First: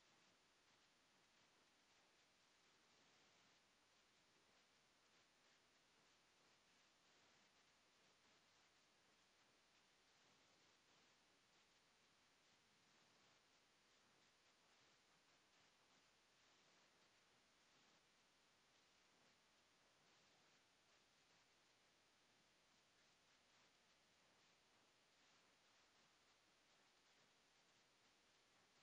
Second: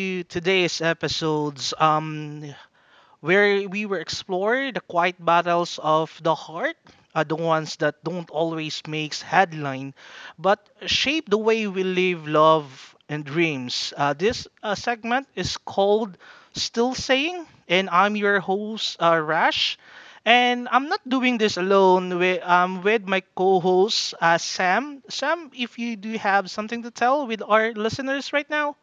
to today's episodes, where we will explore the quiet battles of the heart, the ones that don't always make headline, but shape the way we live, love, and dreams. This segment is called "Still Saying," and I'm your host, Rash. And I'm not doing this alone. I with my co-host, Sam. Sam, if you do have something to tell with our listeners right now.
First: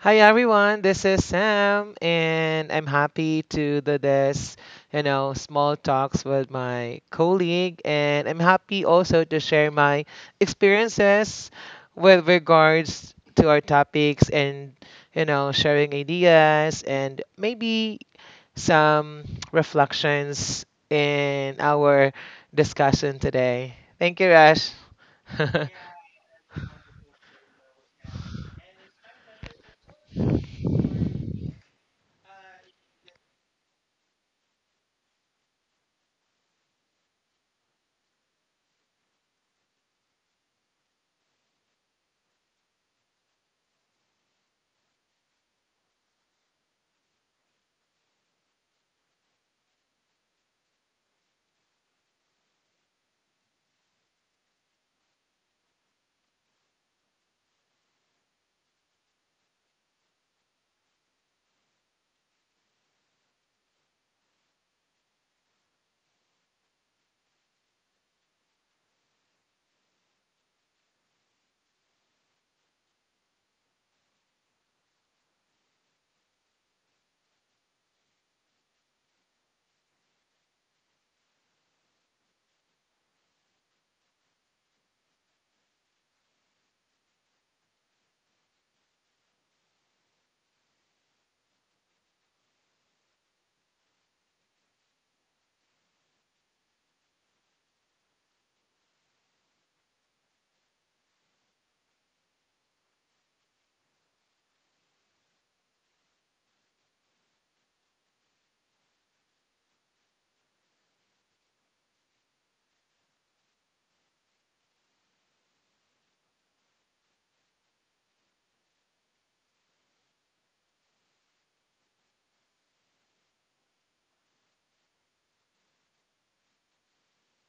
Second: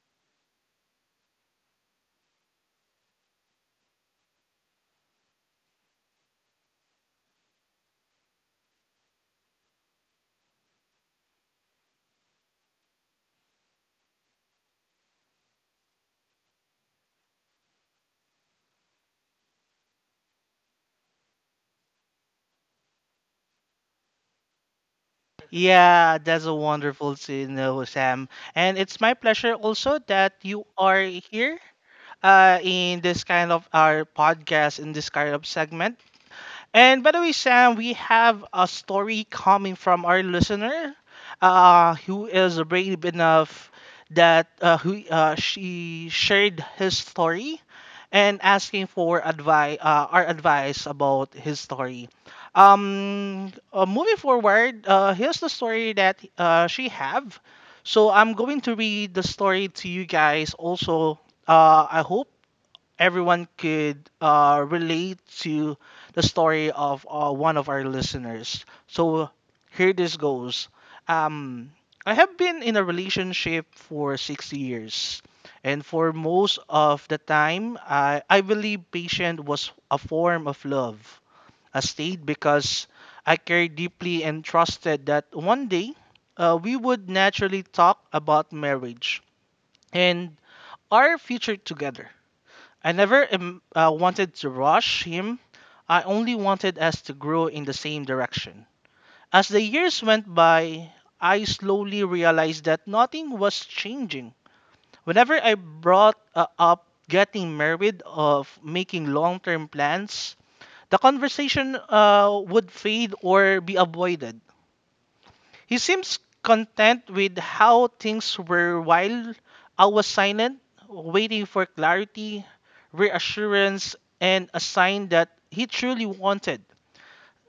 Hi everyone, this is Sam, and I'm happy to do this, small talks with my colleague, and I'm happy also to share my experiences with regards to our topics and, sharing ideas and maybe some reflections in our discussion today. Thank you, Rash. Yeah, that's a wonderful to know, Sam. And it's my pleasure also that you are here in this kind of our podcast, in this kind of segment. And by the way, Sam, we have a story coming from our listener, who is brave enough that who she shared his story and asking for advice, our advice about his story. Moving forward, here's the story that she have. So I'm going to read the story to you guys. Also, I hope everyone could relate to the story of one of our listeners. So here this goes. Um, I have been in a relationship for 6 years. And for most of the time, I believe patience was a form of love. I stayed because I cared deeply and trusted that one day we would naturally talk about marriage and our future together. I never wanted to rush him. I only wanted us to grow in the same direction. As the years went by, I slowly realized that nothing was changing. Whenever I brought up getting married of making long-term plans, the conversation would fade or be avoided. He seems content with how things were while I was silent, waiting for clarity, reassurance, and a sign that he truly wanted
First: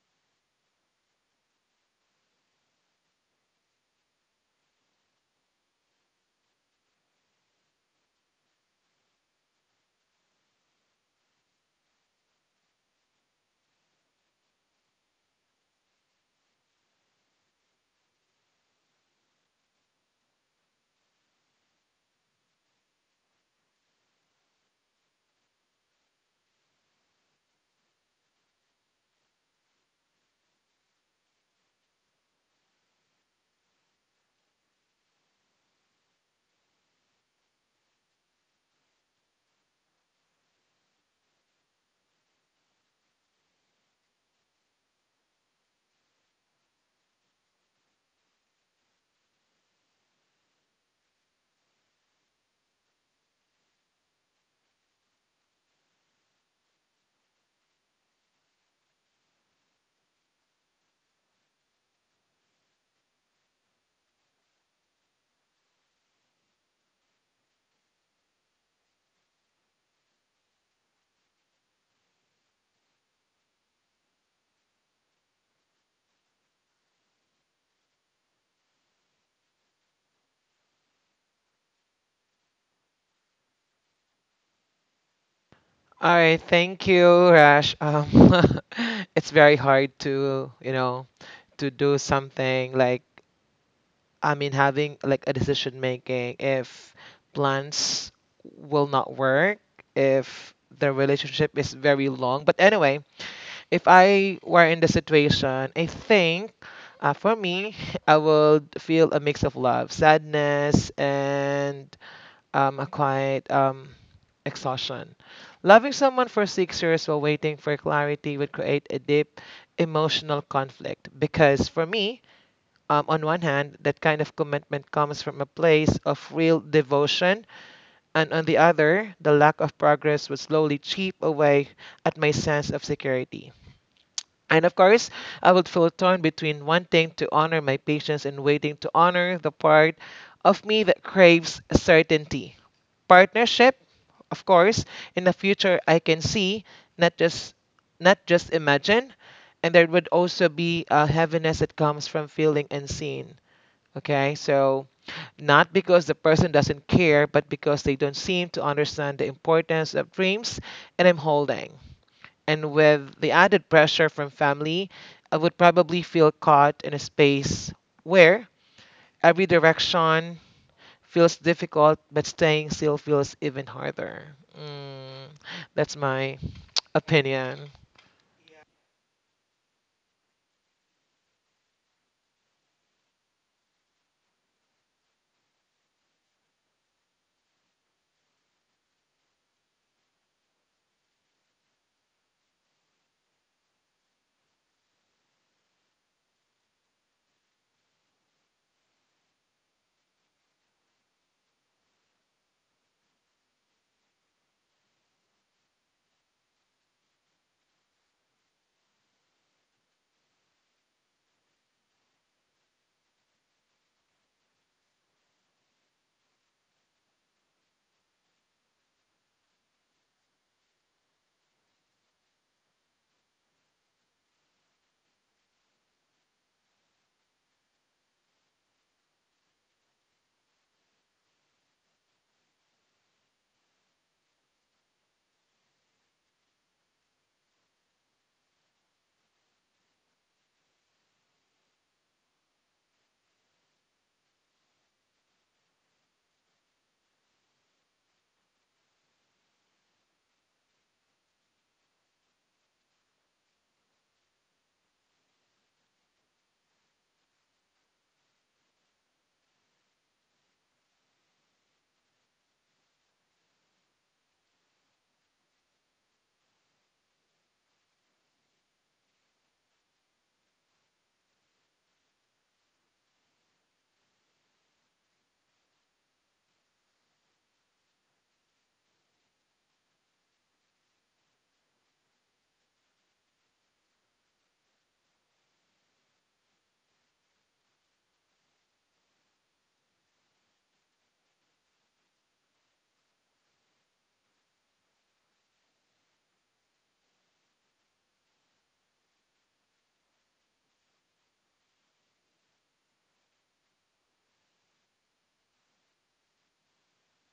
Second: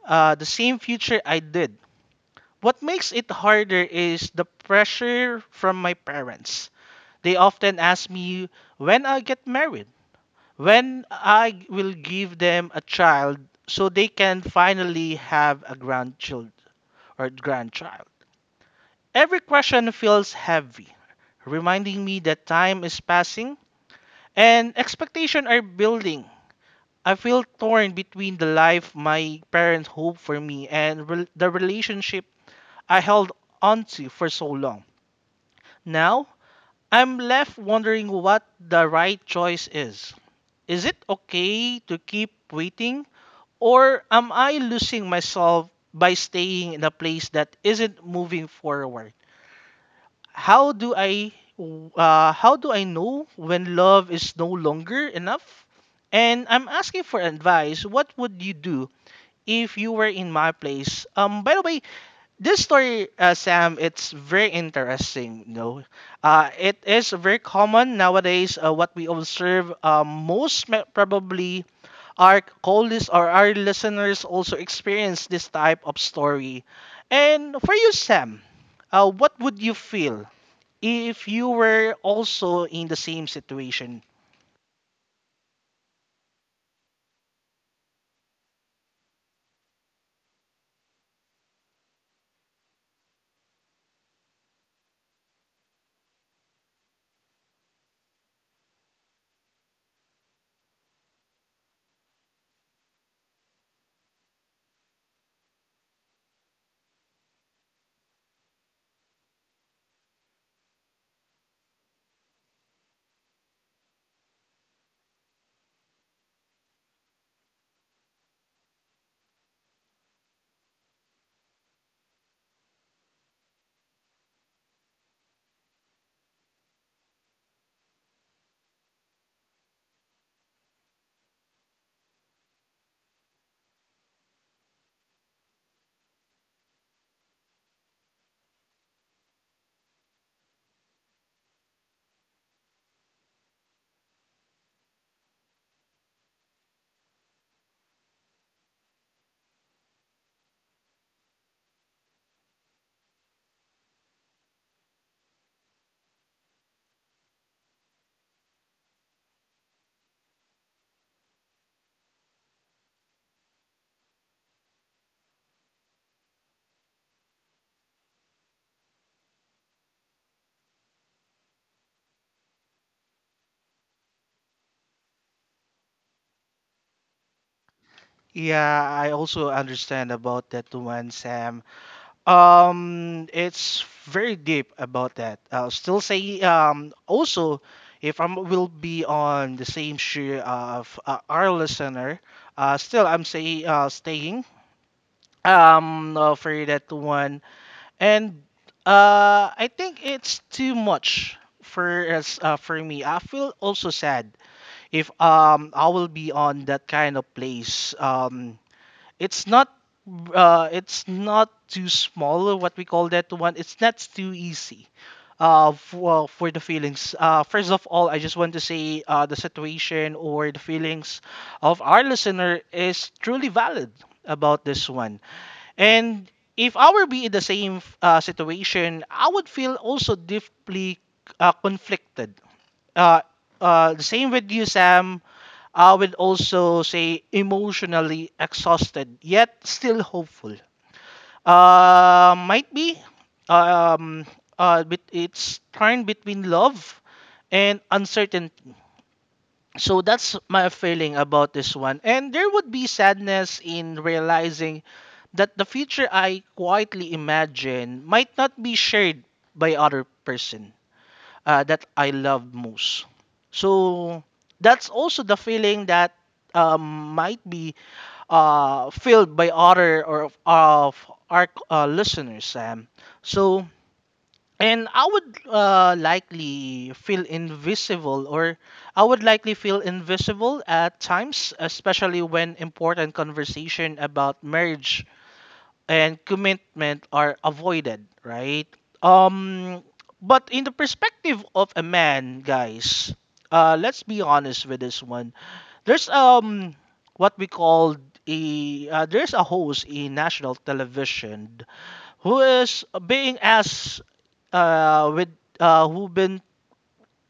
the same future I did. What makes it harder is the pressure from my parents. They often ask me when I get married, when I will give them a child so they can finally have a grandchild or grandchild. Every question feels heavy, reminding me that time is passing and expectation are building. I feel torn between the life my parents hoped for me and the relationship I held onto for so long. Now, I'm left wondering what the right choice is. Is it okay to keep waiting, or am I losing myself by staying in a place that isn't moving forward? How do I know when love is no longer enough? And I'm asking for advice. What would you do if you were in my place? By the way, this story, Sam, it's very interesting. You know, it is very common nowadays. What we observe, probably our colleagues or our listeners also experience this type of story. And for you, Sam, what would you feel if you were also in the same situation? All right, thank you, Rash. It's very hard to, to do something like, I mean, having like a decision making if plans will not work, if the relationship is very long. But anyway, if I were in the situation, I think for me, I would feel a mix of love, sadness, and acquired exhaustion. Loving someone for 6 years while waiting for clarity would create a deep emotional conflict because, for me, on one hand, that kind of commitment comes from a place of real devotion, and on the other, the lack of progress would slowly chip away at my sense of security. And of course, I would feel torn between wanting to honor my patience and waiting to honor the part of me that craves certainty. Partnership of course, in the future I can see, not just not just imagine, and there would also be a heaviness that comes from feeling unseen. Okay, so not because the person doesn't care, but because they don't seem to understand the importance of dreams and I'm holding. And with the added pressure from family, I would probably feel caught in a space where every direction feels difficult, but staying still feels even harder. Mm, that's my opinion. Yeah, I also understand about that one, Sam. It's very deep about that. I'll still say, also, if I will be on the same shoe of our listener, still I'm say staying for that one. And I think it's too much for us. For me, I feel also sad if I will be on that kind of place. It's not, it's not too small, what we call that one. It's not too easy. For the feelings. First of all, I just want to say the situation or the feelings of our listener is truly valid about this one. And if I were be in the same situation, I would feel also deeply conflicted, uh, the same with you, Sam. I would also say emotionally exhausted, yet still hopeful. Might be. Um, but it's torn between love and uncertainty. So that's my feeling about this one. And there would be sadness in realizing that the future I quietly imagine might not be shared by other person that I love most. So that's also the feeling that might be filled by other or of our listeners, Sam. So, and I would likely feel invisible, or I would likely feel invisible at times, especially when important conversation about marriage and commitment are avoided, right? Um, but in the perspective of a man, guys, let's be honest with this one. There's what we call a There's a host in national television who is being asked with who been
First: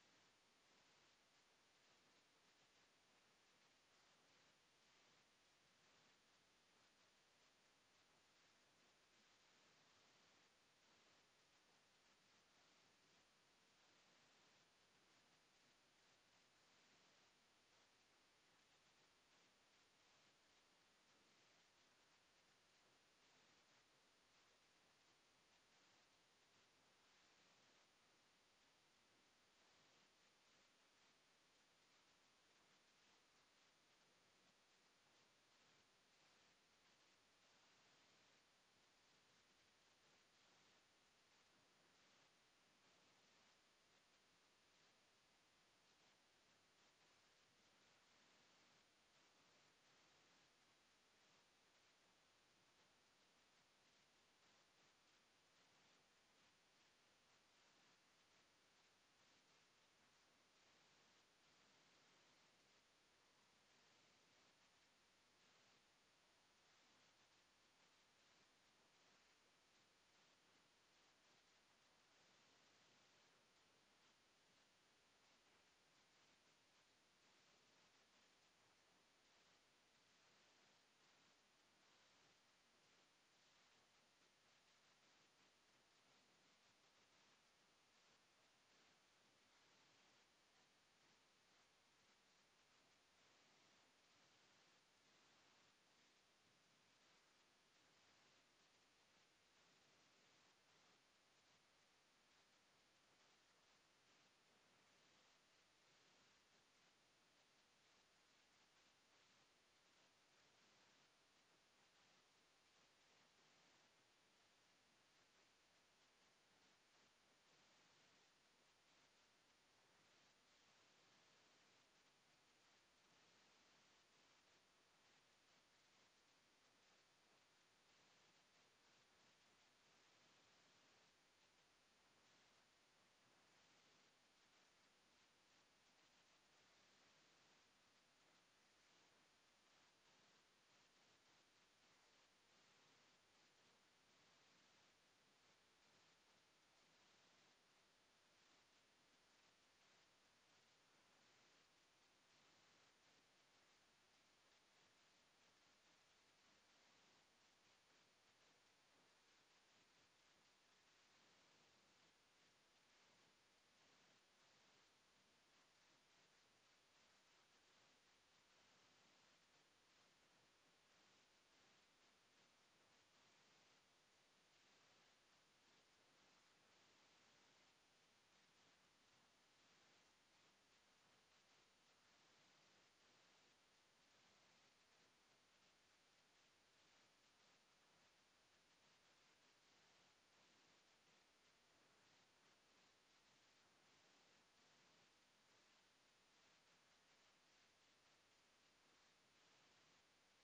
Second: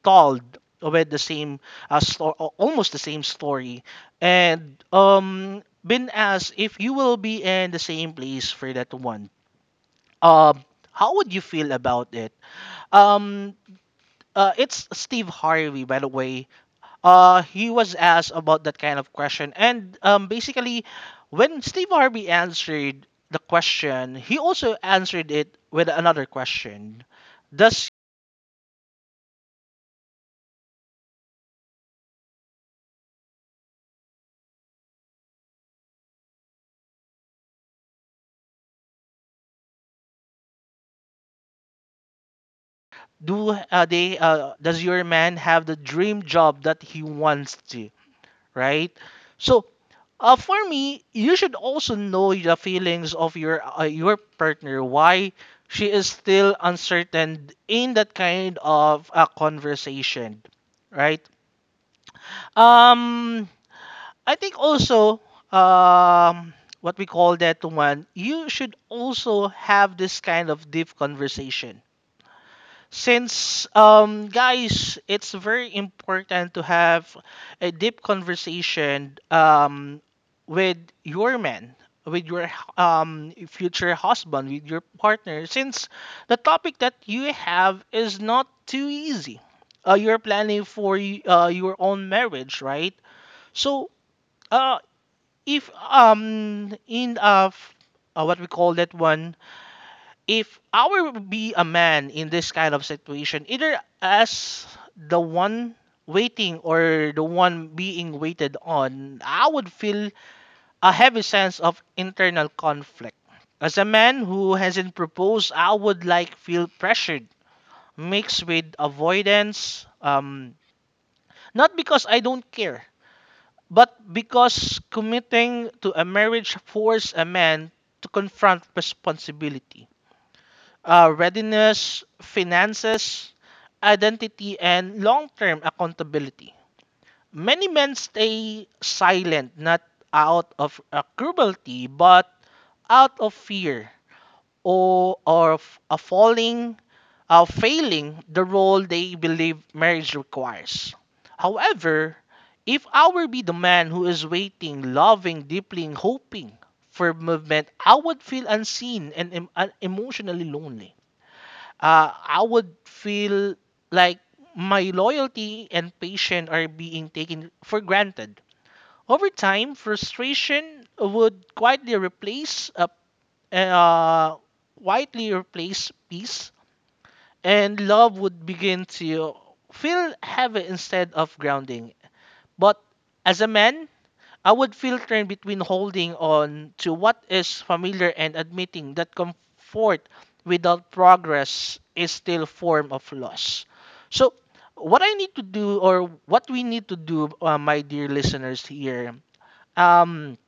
told with the same almost the same story and been asked, if you will be in the same place for that one, um how would you feel about it? um it's Steve Harvey, by the way. Uh, he was asked about that kind of question. And basically, when Steve Harvey answered the question, he also answered it with another question. Does does your man have the dream job that he wants to, right? So, for me, you should also know the feelings of your partner, why she is still uncertain in that kind of conversation, right? um I think also, um what we call that one you should also have this kind of deep conversation. Since, guys, it's very important to have a deep conversation with your man, with your future husband, with your partner, since the topic that you have is not too easy. You're planning for your own marriage, right? So, uh, if in f- what we call that one, if I were to be a man in this kind of situation, either as the one waiting or the one being waited on, I would feel a heavy sense of internal conflict. As a man who hasn't proposed, I would like feel pressured, mixed with avoidance. Not because I don't care, but because committing to a marriage forces a man to confront responsibility, readiness, finances, identity, and long term accountability. Many men stay silent not out of cruelty but out of fear or of a falling, failing the role they believe marriage requires. However, if I were be the man who is waiting, loving, deeply, and hoping for movement, I would feel unseen and emotionally lonely. I would feel like my loyalty and patience are being taken for granted. Over time, frustration would quietly replace a uh, quietly replace peace, and love would begin to feel heavy instead of grounding. But as a man, I would filter between holding on to what is familiar and admitting that comfort without progress is still a form of loss. So, what I need to do, or what we need to do, my dear listeners here, um,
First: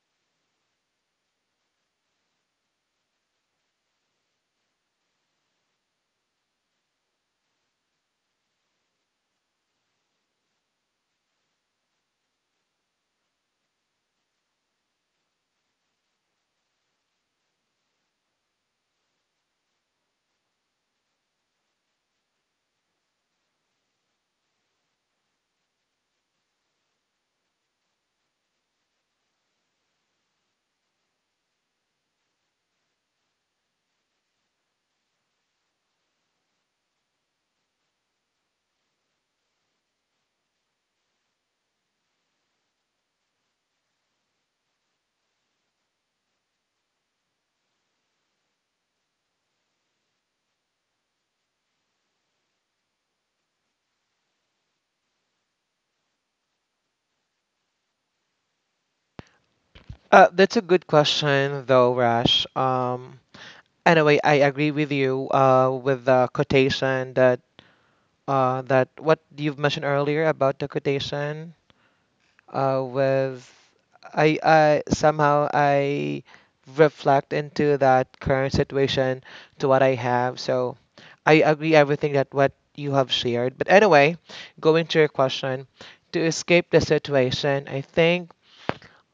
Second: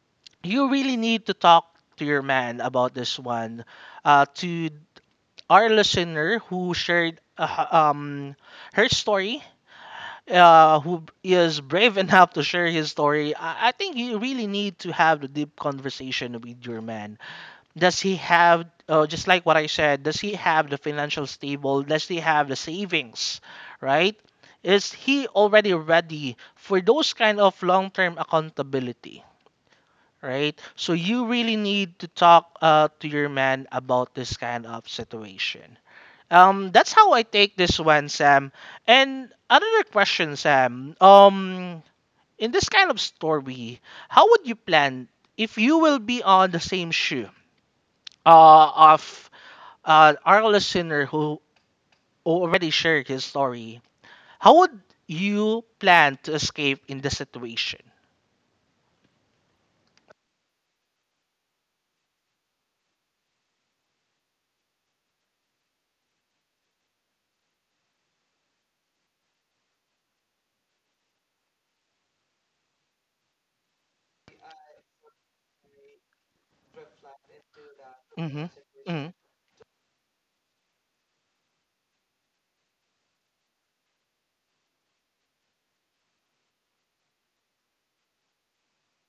you really need to talk to your man about this one. To our listener who shared her story, is brave enough to share his story, I think you really need to have the deep conversation with your man. Does he have, just like what I said, does he have the financial stable? Does he have the savings, right? Is he already ready for those kind of long-term accountability? Right, so you really need to talk to your man about this kind of situation. That's how I take this one, Sam. And another question, Sam. In this kind of story, how would you plan if you will be on the same shoe of our listener who already shared his story? How would you plan to escape in this situation? That's a good question, though, Rash. Anyway, I agree with you with the quotation that that what you've mentioned earlier about the quotation with I somehow I reflect into that current Hmm. Hmm. situation to what I have. So I agree everything that what you have shared. But anyway, going to your question, to escape the situation, I think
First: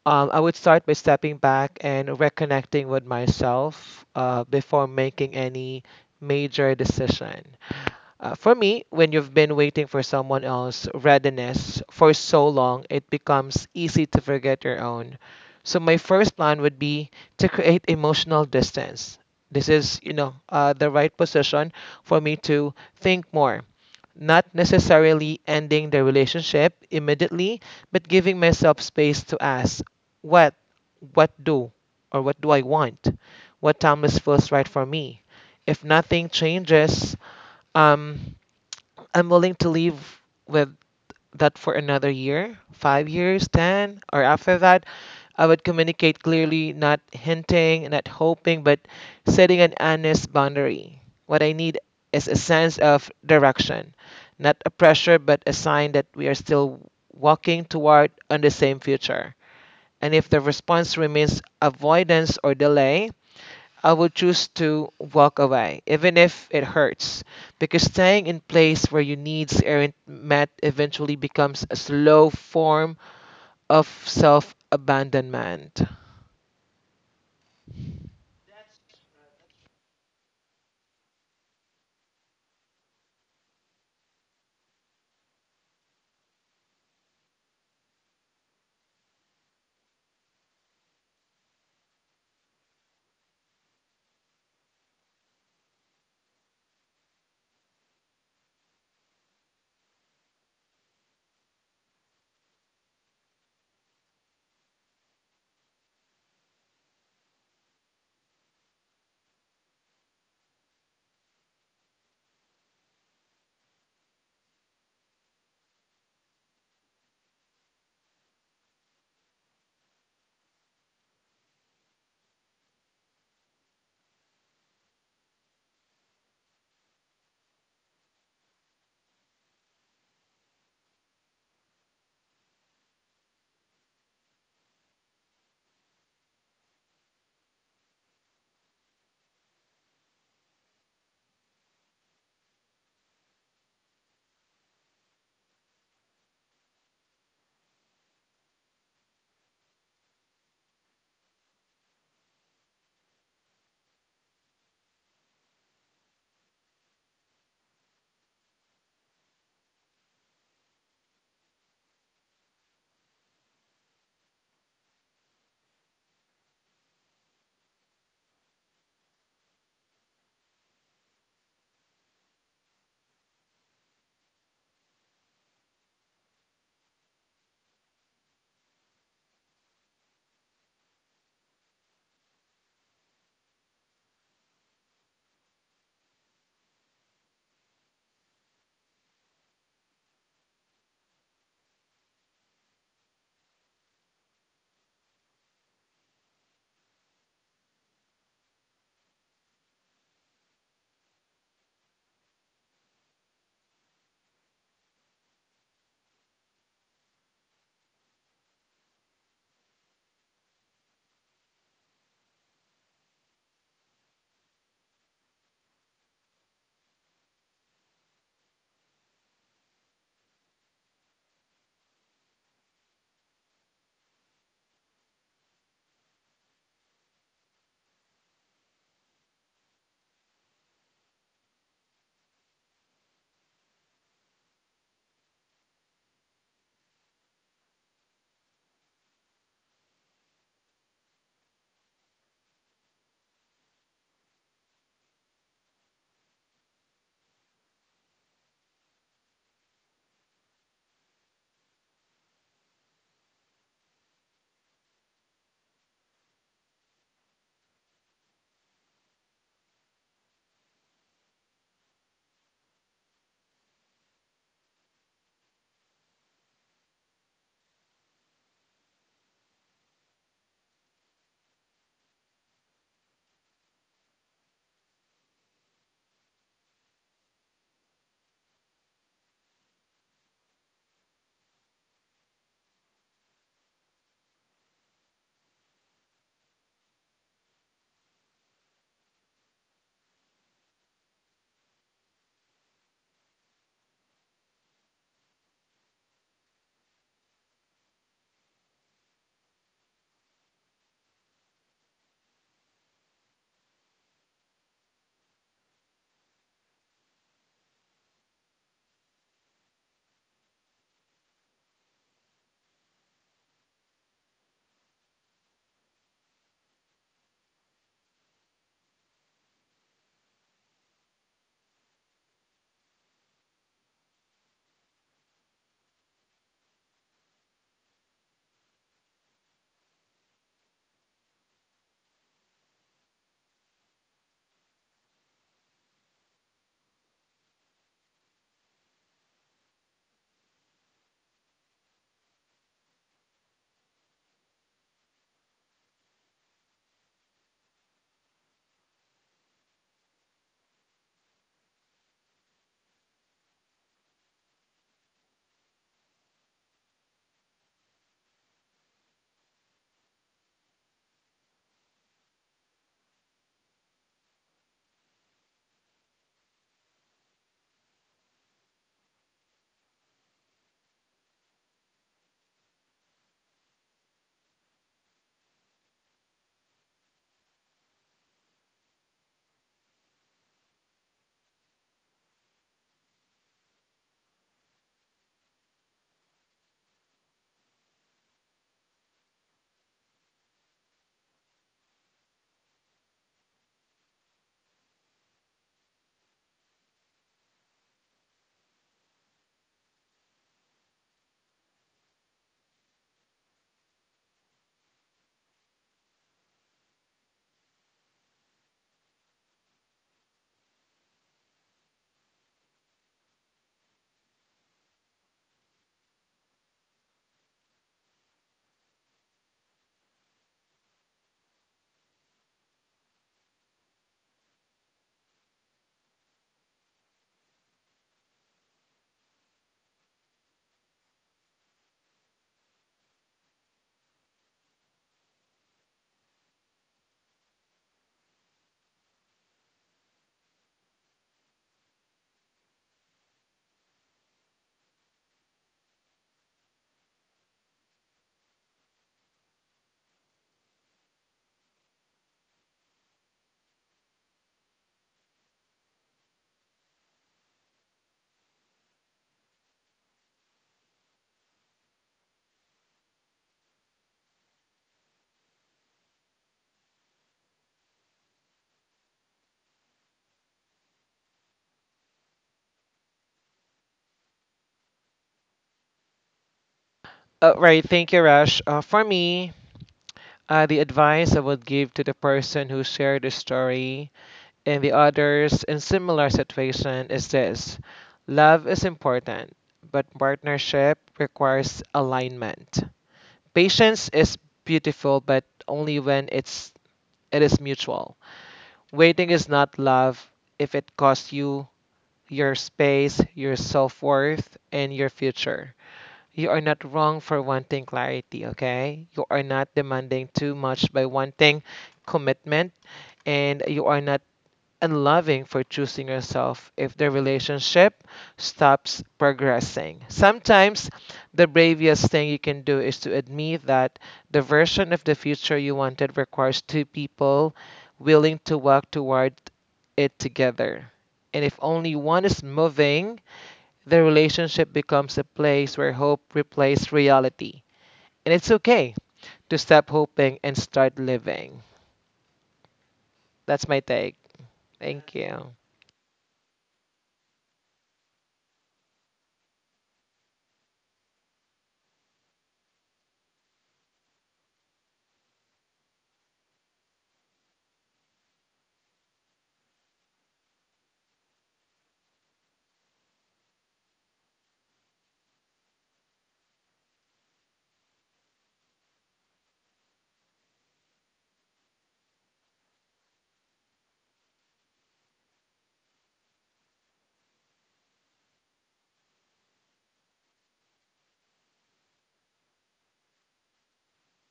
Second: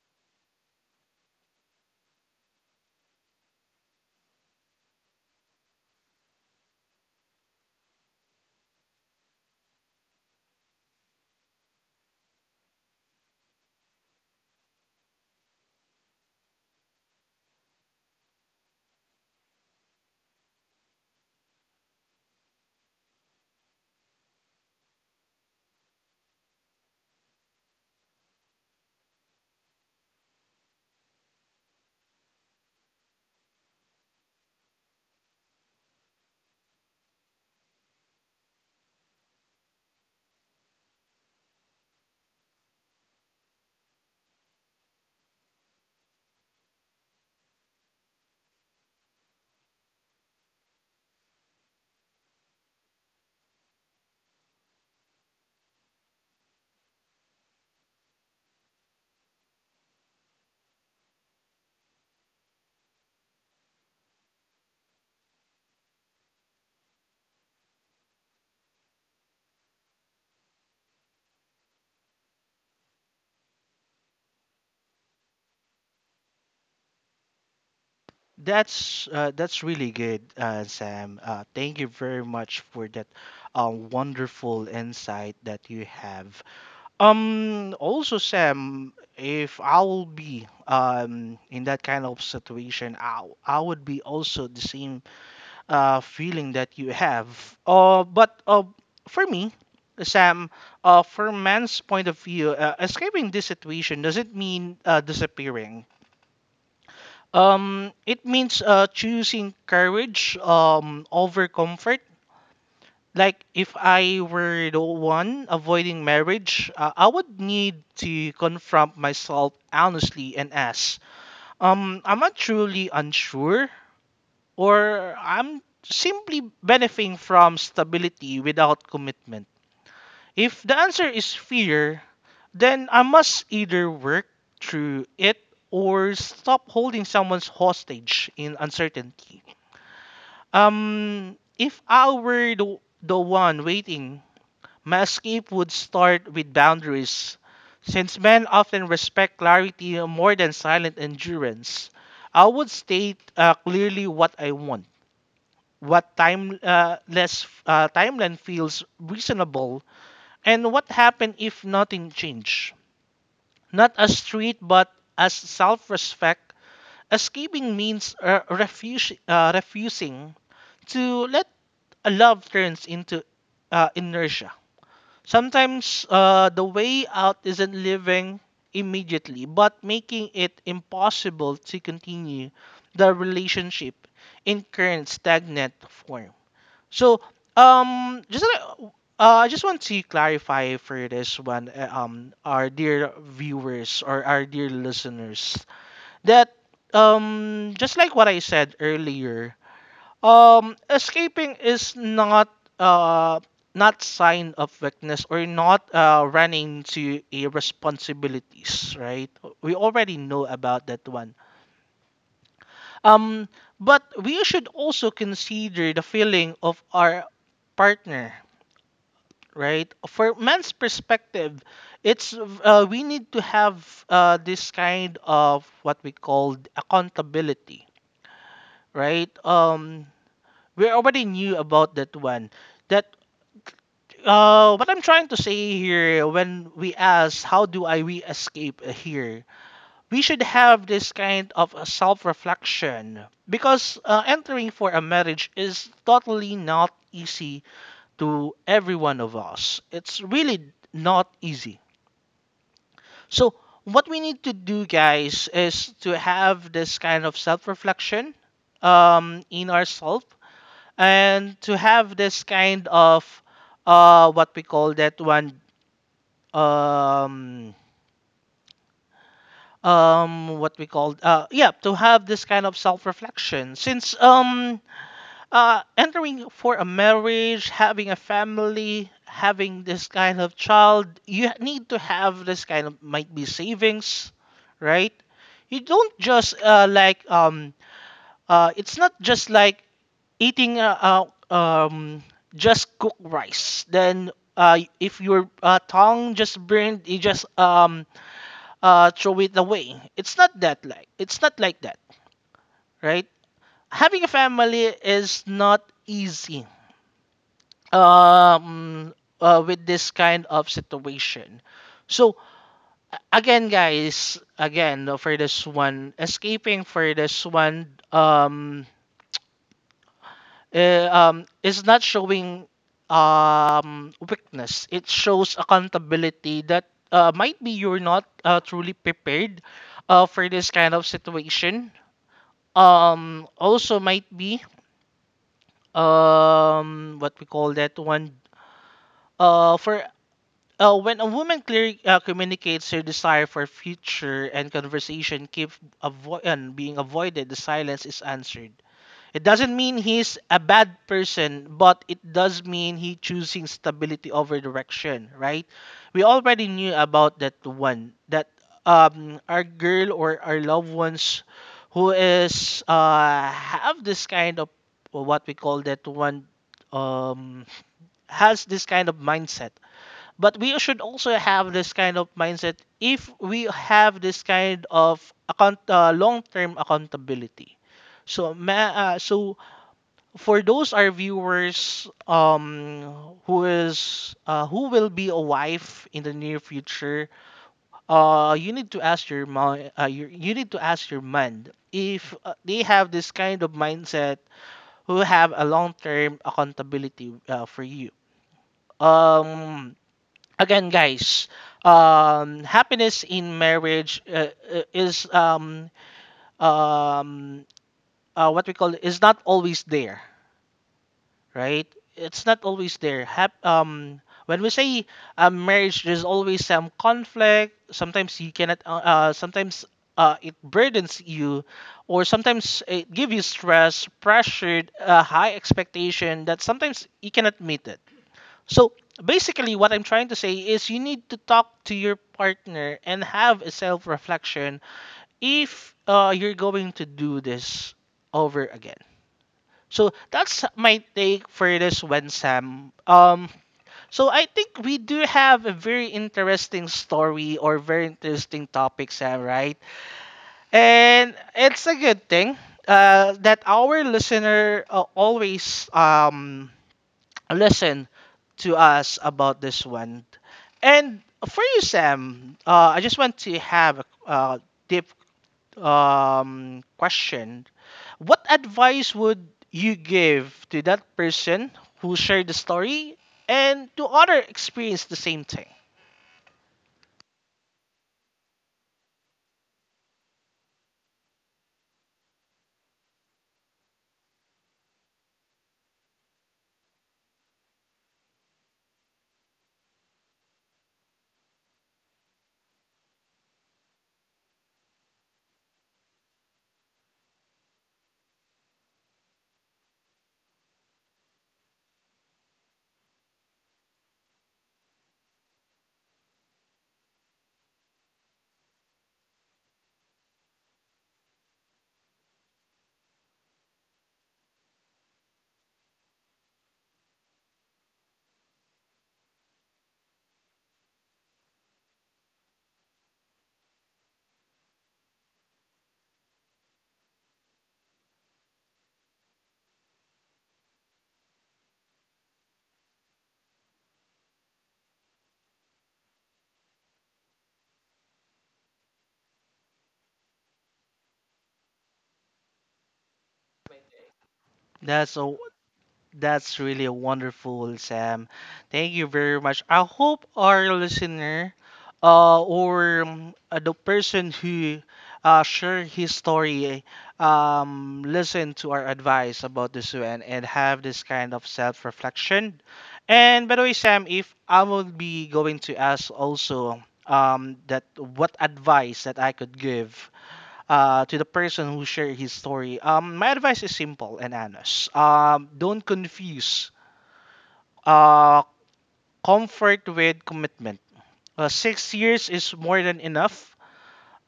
I would start by stepping back and reconnecting with myself before making any major decision. For me, when you've been waiting for someone else's readiness for so long, it becomes easy to forget your own. So my first plan would be to create emotional distance. This is, the right position for me to think more. Not necessarily ending the relationship immediately, but giving myself space to ask, what, what do, or what do I want? What timeless feels right for me? If nothing changes, um, I'm willing to live with that for another year, 5 years, 10, or after that. I would communicate clearly, not hinting, not hoping, but setting an honest boundary. What I need is a sense of direction, not a pressure, but a sign that we are still walking toward on the same future. And if the response remains avoidance or delay, I would choose to walk away, even if it hurts, because staying in place where your needs aren't met eventually becomes a slow form of self abandonment. That's really good, Sam. Thank you very much for that wonderful insight that you have. Also, Sam, if I will be in that kind of situation, I would be also the same feeling that you have. But For me, Sam, from man's point of view, escaping this situation doesn't mean disappearing. It means choosing courage over comfort. Like, if I were the one avoiding marriage, I would need to confront myself honestly and ask, am I truly unsure, or I'm simply benefiting from stability without commitment? If the answer is fear, then I must either work through it or stop holding someone's hostage in uncertainty. If I were the one waiting, my escape would start with boundaries, since men often respect clarity more than silent endurance. I would state clearly what I want, what timeline feels reasonable, and what happened if nothing changed. Not as street, but as self-respect. Escaping means refusing to let a love turns into inertia. Sometimes the way out isn't living immediately, but making it impossible to continue the relationship in current stagnant form. So, just I just want to clarify for this one, our dear viewers or our dear listeners, that just like what I said earlier, escaping is uh not sign of weakness or not running to a responsibilities, right? We already know about that one. Um, but we should also consider the feeling of our partner, right? For men's perspective, it's we need to have this kind of what we called accountability, right? We already knew about that one that what I'm trying to say here when we ask how do I we escape here, we should have this kind of a self-reflection because entering for a marriage is totally not easy to every one of us. It's really not easy. So what we need to do, guys, is to have this kind of self-reflection in ourselves and to have this kind of what we call that one um what we call yeah, to have this kind of self-reflection since entering for a marriage, having a family, having this kind of child, you need to have this kind of might be savings, right? You don't just it's not just like eating out. Just cook rice, then if your tongue just burned, you just throw it away. It's not that like it's not like that, right? Having a family is not easy um, with this kind of situation. So again, guys, again for this one, escaping for this one is not showing weakness. It shows accountability that might be you're not truly prepared for this kind of situation. Also might be what we call that one. For When a woman communicates her desire for future and conversation keep avo- and being avoided, the silence is answered. It doesn't mean he's a bad person, but it does mean he choosing stability over direction, right? We already knew about that one that our girl or our loved ones who is have this kind of well, what we call that one, um has this kind of mindset. But we should also have this kind of mindset if we have this kind of account long-term accountability. So for those our viewers who is who will be a wife in the near future, you need to ask your you need to ask your man if they have this kind of mindset who have a long term accountability for you. um Again, guys, happiness in marriage is um what we call is not always there, right? It's not always there. When we say marriage, there's always some conflict. Sometimes you cannot. Sometimes it burdens you, or sometimes it gives you stress, pressured, high expectation that sometimes you cannot meet it. So basically, what I'm trying to say is you need to talk to your partner and have a self-reflection if you're going to do this over again. So that's my take for this one, Sam. So I think we do have a very interesting story or very interesting topic, Sam, right? And it's a good thing that our listener always listen to us about this one. And for you, Sam, I just want to have a deep question. What advice would you give to that person who shared the story and to other experience the same thing? Right, thank you, Rush. For me, the advice I would give to the person who shared the story and the others in similar situation is this: love is important, but partnership requires alignment. Patience is beautiful, but only when it's It is mutual. Waiting is not love if it costs you your space, your self worth, and your future. You are not wrong for wanting clarity, okay? You are not demanding too much by wanting commitment, and you are not and loving for choosing yourself if the relationship stops progressing. Sometimes the bravest thing you can do is to admit that the version of the future you wanted requires two people willing to walk toward it together. And if only one is moving, the relationship becomes a place where hope replaces reality. And it's okay to stop hoping and start living. That's my take. Thank That's a you. That's really wonderful, Sam. Thank you very much. I hope our listener, or the person who shared his story, listen to our advice about this one and have this kind of self-reflection. And by the way, Sam, if I will be going to ask also that what advice that I could give to the person who shared his story. My advice is simple and honest. Don't confuse uh, comfort with commitment. 6 years is more than enough.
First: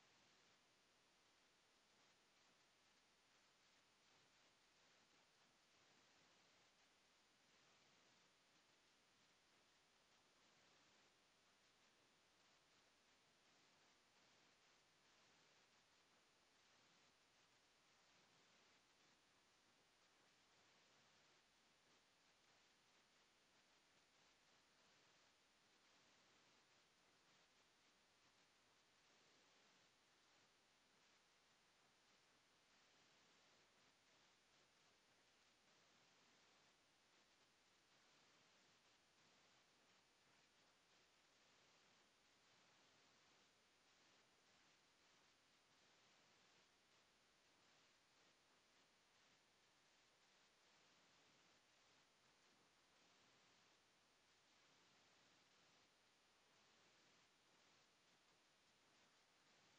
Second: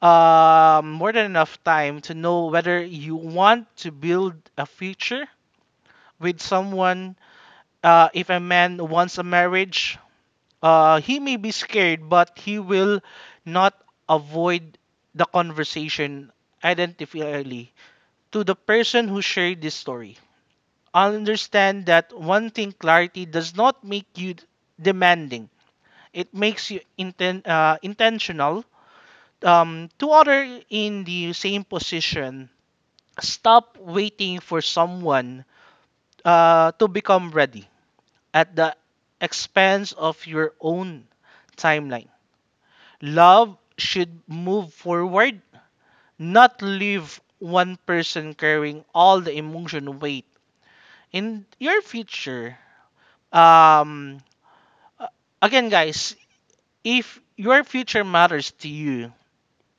More than enough time to know whether you want to build a future with someone. If a man wants a marriage, he may be scared, but he will not avoid the conversation identifiably to the person who shared this story. I understand that one thing clarity does not make you demanding. It makes you intentional. To other in the same position, stop waiting for someone to become ready at the expense of your own timeline. Love should move forward, not leave one person carrying all the emotion weight in your future. Um, Again, guys, if your future matters to you,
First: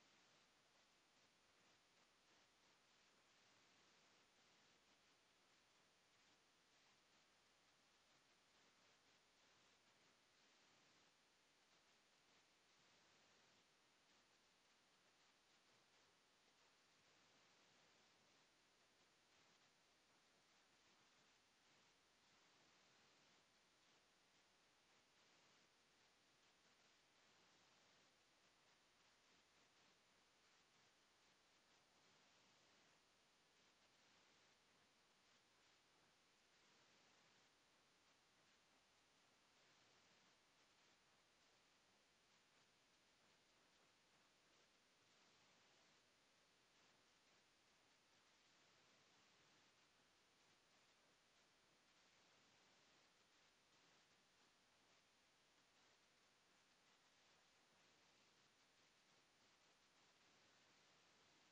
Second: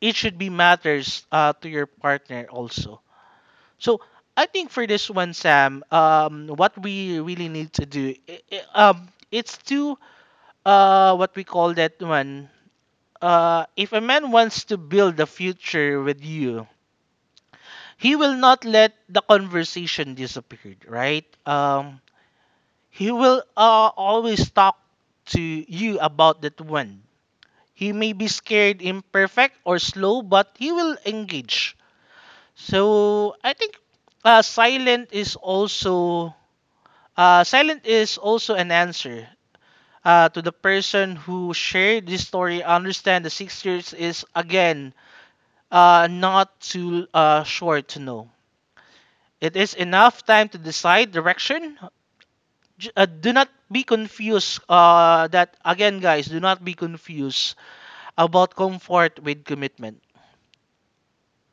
it should be matters to your partner also. So I think for this one, Sam, what we really need to do, it's to what we call that one. If a man wants to build a future with you, he will not let the conversation disappear, right? He will always talk to you about that one. He may be scared, imperfect, or slow, but he will engage. So I think uh, silent is also silent is also an answer to the person who shared this story. Understand the 6 years is again not too short to know. It is enough time to decide direction. J- do not be confused. That again, guys, do not be confused about comfort with commitment.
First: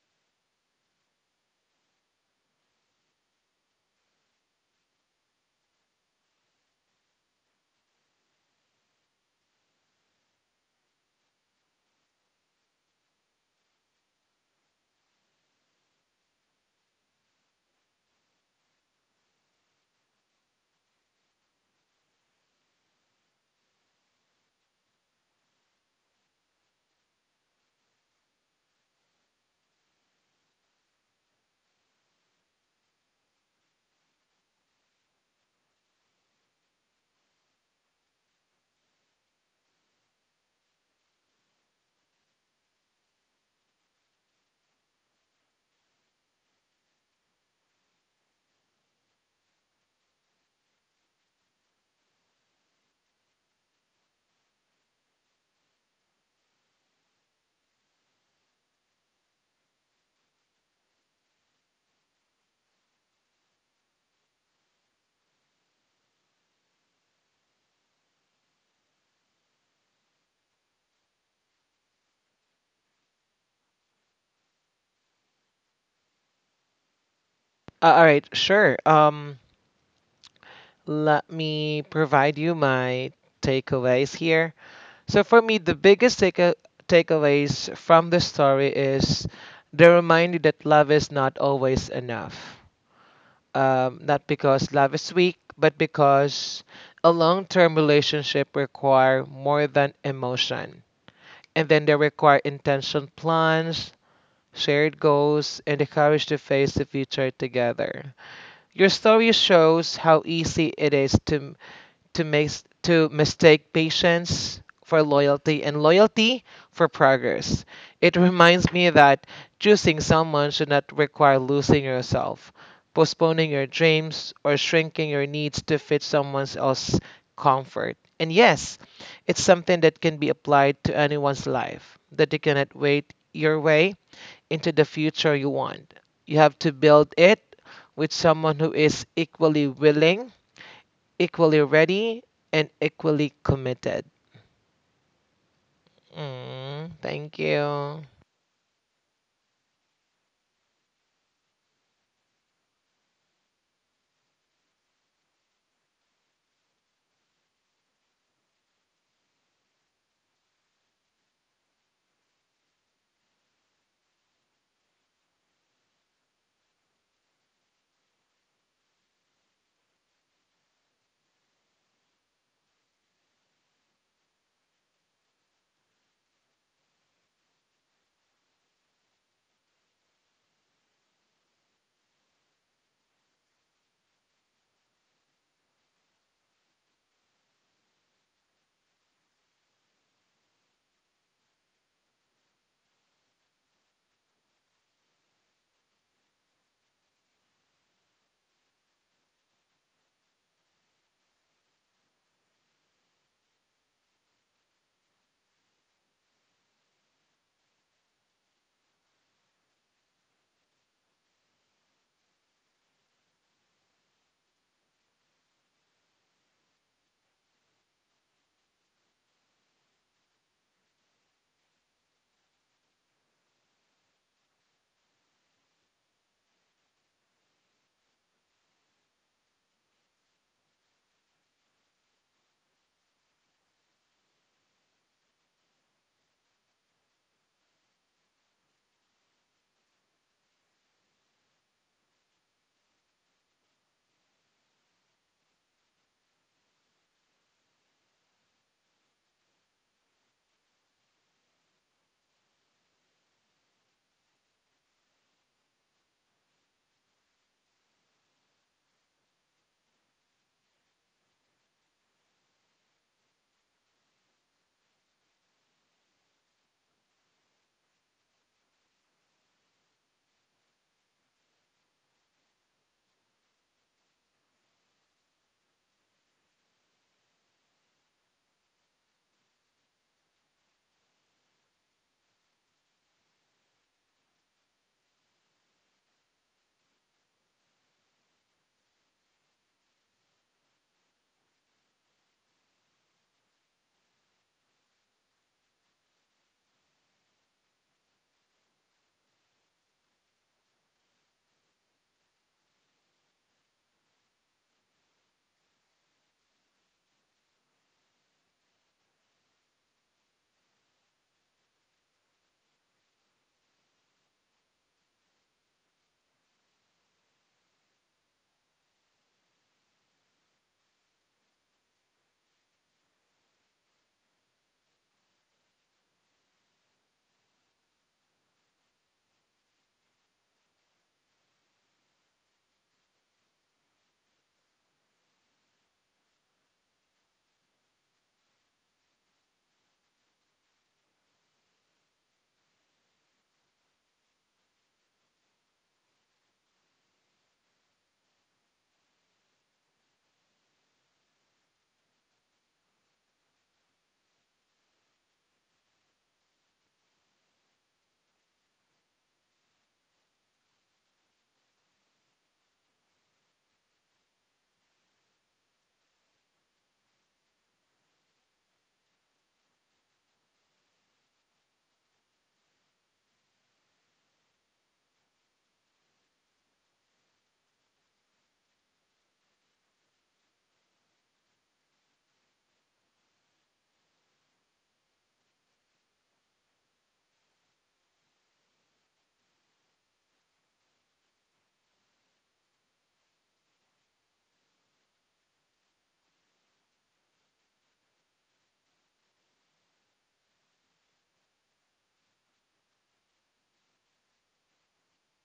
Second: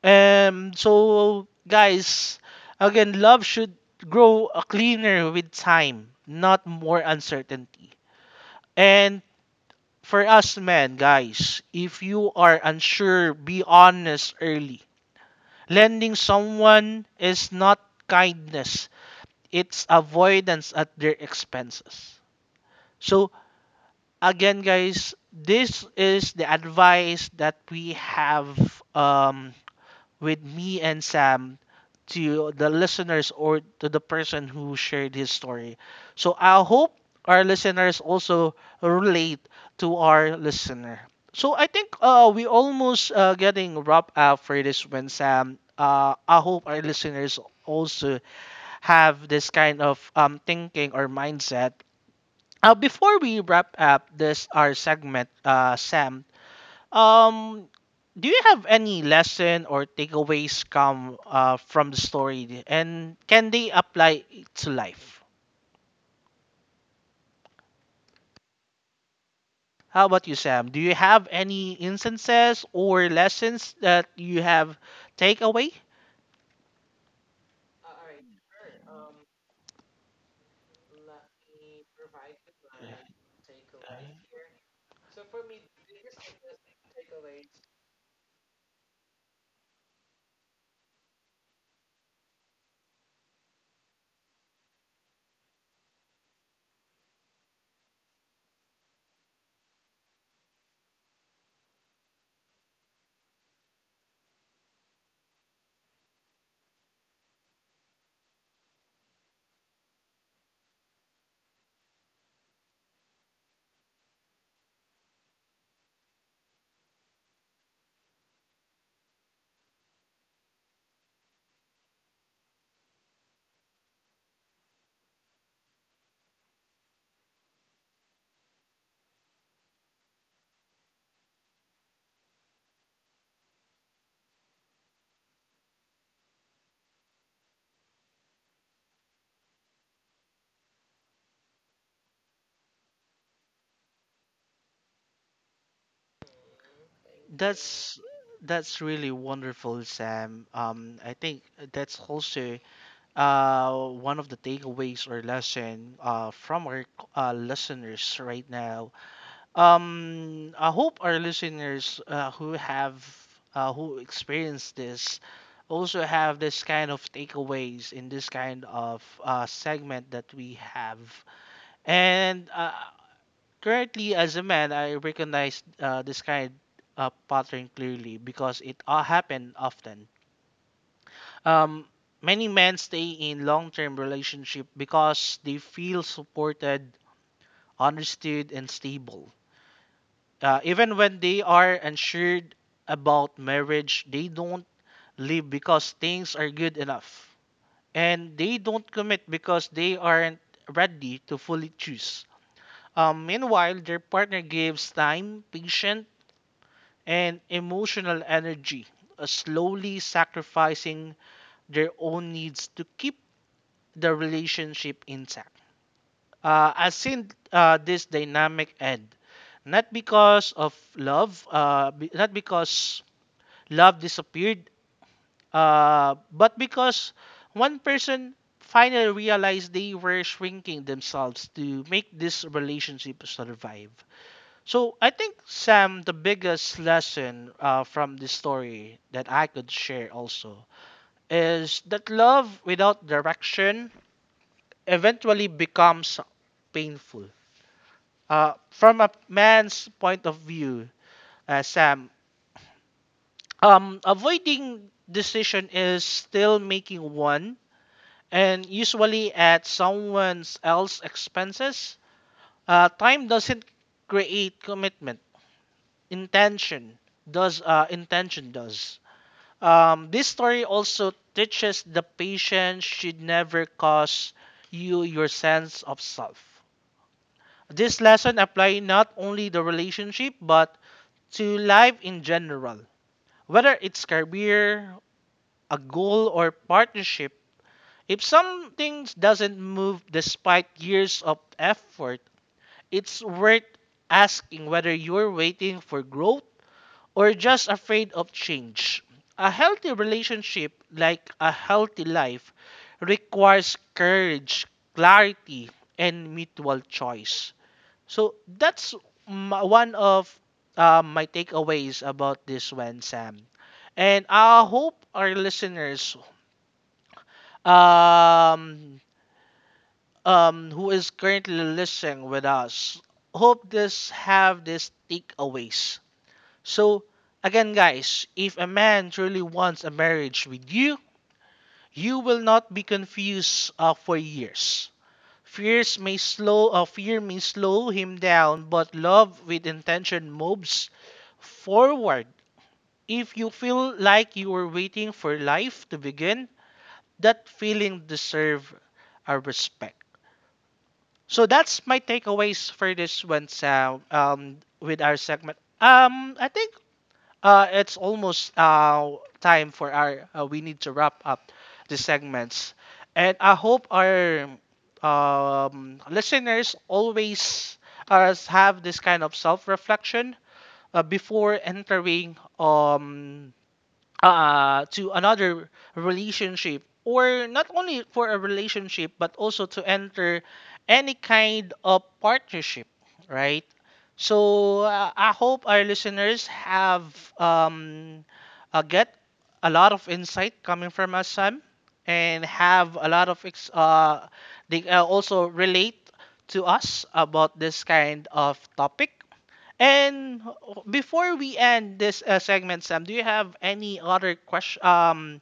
So guys, again, love should grow cleaner with time, not more uncertainty. And for us men, guys, if you are unsure, be honest early. Lending someone is not kindness, it's avoidance at their expenses. So, again, guys, this is the advice that we have um, with me and Sam to the listeners or to the person who shared his story. So I hope our listeners also relate to our listener. So I think we almost getting wrapped up for this one, Sam. I hope our listeners also have this kind of thinking or mindset. Before we wrap up this our segment, Sam, um, do you have any lesson or takeaways come from the story, and can they apply to life? How about you, Sam? Do you have any instances or lessons that you have take away? All right, sure. Let me provide you my takeaways here. So, for me, the biggest takeaways from the story is the reminder that love is not always enough. Not because love is weak, but because a long term relationship require more than emotion. And then they require intention plans, shared goals, and the courage to face the future together. Your story shows how easy it is to mistake patience for loyalty and loyalty for progress. It reminds me that choosing someone should not require losing yourself, postponing your dreams, or shrinking your needs to fit someone else's comfort. And yes, it's something that can be applied to anyone's life, that you cannot wait your way into the future you want. You have to build it with someone who is equally willing equally ready and equally committed. Mm, thank That's you. that's really wonderful, Sam. I think that's also one of the takeaways or lesson from our listeners right now. I hope our listeners who experience this also have this kind of takeaways in this kind of segment that we have. And currently, as a man, I recognize this kind of pattern clearly because it happened often. um, Many men stay in long-term relationship because they feel supported, understood, and stable. Even when they are unsure about marriage, they don't leave because things are good enough, and they don't commit because they aren't ready to fully choose. Meanwhile, their partner gives time, patience, and emotional energy, slowly sacrificing their own needs to keep the relationship intact. I seen this dynamic end, not because of not because love disappeared, but because one person finally realized they were shrinking themselves to make this relationship survive. So I think Sam, the biggest lesson from this story that I could share also is that love without direction eventually becomes painful. From a man's point of view, Sam, avoiding decision is still making one, and usually at someone else's expenses. Time doesn't create commitment. Intention does. This story also teaches the patient should never cost you your sense of self. This lesson apply not only the relationship but to life in general. Whether it's career, a goal or partnership, if something doesn't move despite years of effort, it's worth asking whether you're waiting for growth or just afraid of change. A healthy relationship, like a healthy life, requires courage, clarity, and mutual choice. So that's one of my takeaways about this one, Sam. And I hope our listeners um, who is currently listening with us hope this have these takeaways. So again, guys, if a man truly wants a marriage with you, you will not be confused for years. Fear may slow him down, but love with intention moves forward. If you feel like you are waiting for life to begin, that feeling deserve our respect. So that's my takeaways for this one, Sam. With our segment. I think it's almost time for our. We need to wrap up the segments, and I hope our listeners always have this kind of self-reflection before entering to another relationship or not only for a relationship but also to enter any kind of partnership, right? So I hope our listeners have um, get a lot of insight coming from us, Sam, and have a lot of ex- they also relate to us about this kind of topic. And before we end this segment, Sam, do you have any other question,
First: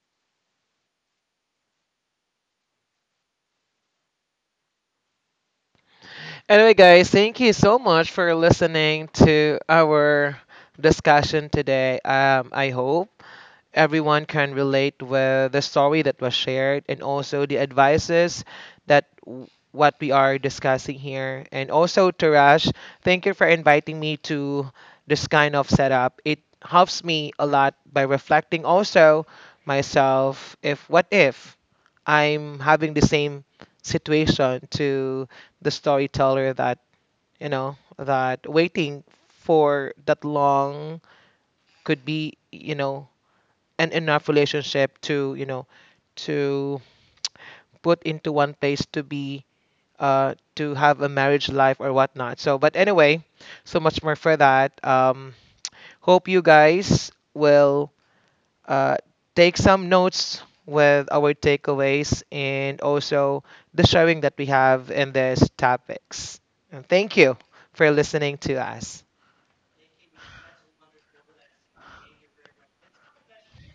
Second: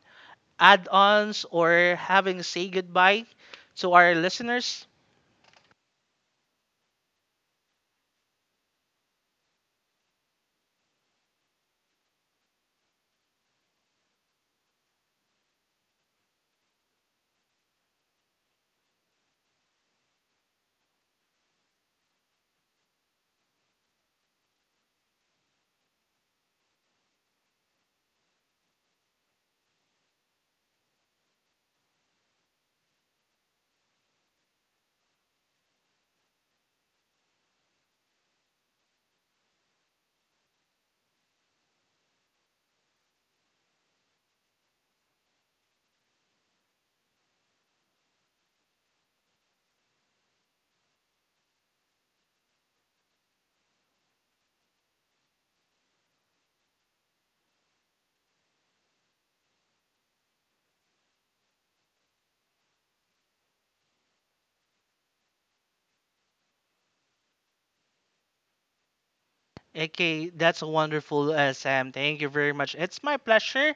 add-ons, or having say goodbye to our listeners? Anyway, guys, thank you so much for listening to our discussion today. I hope everyone can relate with the story that was shared and also the advices that w- what we are discussing here. And also, Tarash, thank you for inviting me to this kind of setup. It helps me a lot by reflecting also myself if what if I'm having the same situation to the storyteller that, you know, that waiting for that long could be, you know, and enough relationship to you know to put into one place to be to have a marriage life or whatnot, so but anyway so much more for that, hope you guys will uh take some notes with our takeaways and also the sharing that we have in these topics, and thank you for listening to us. Okay, that's wonderful, Sam. Thank you very much. It's my pleasure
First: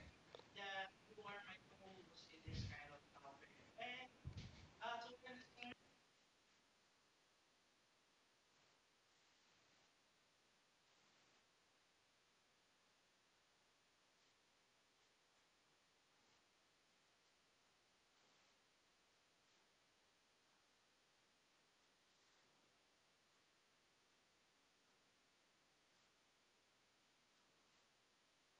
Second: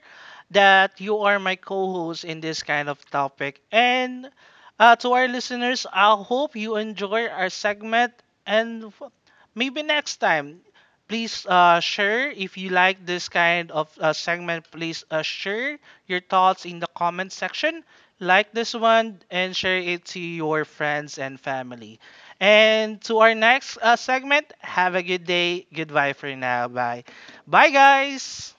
that you are my co-host in this kind of topic. And to our listeners, I hope you enjoy our segment. And maybe next time, please share if you like this kind of segment. Please share your thoughts in the comment section. Like this one and share it to your friends and family. And to our next segment, have a good day. Goodbye for now. Bye. Bye, guys.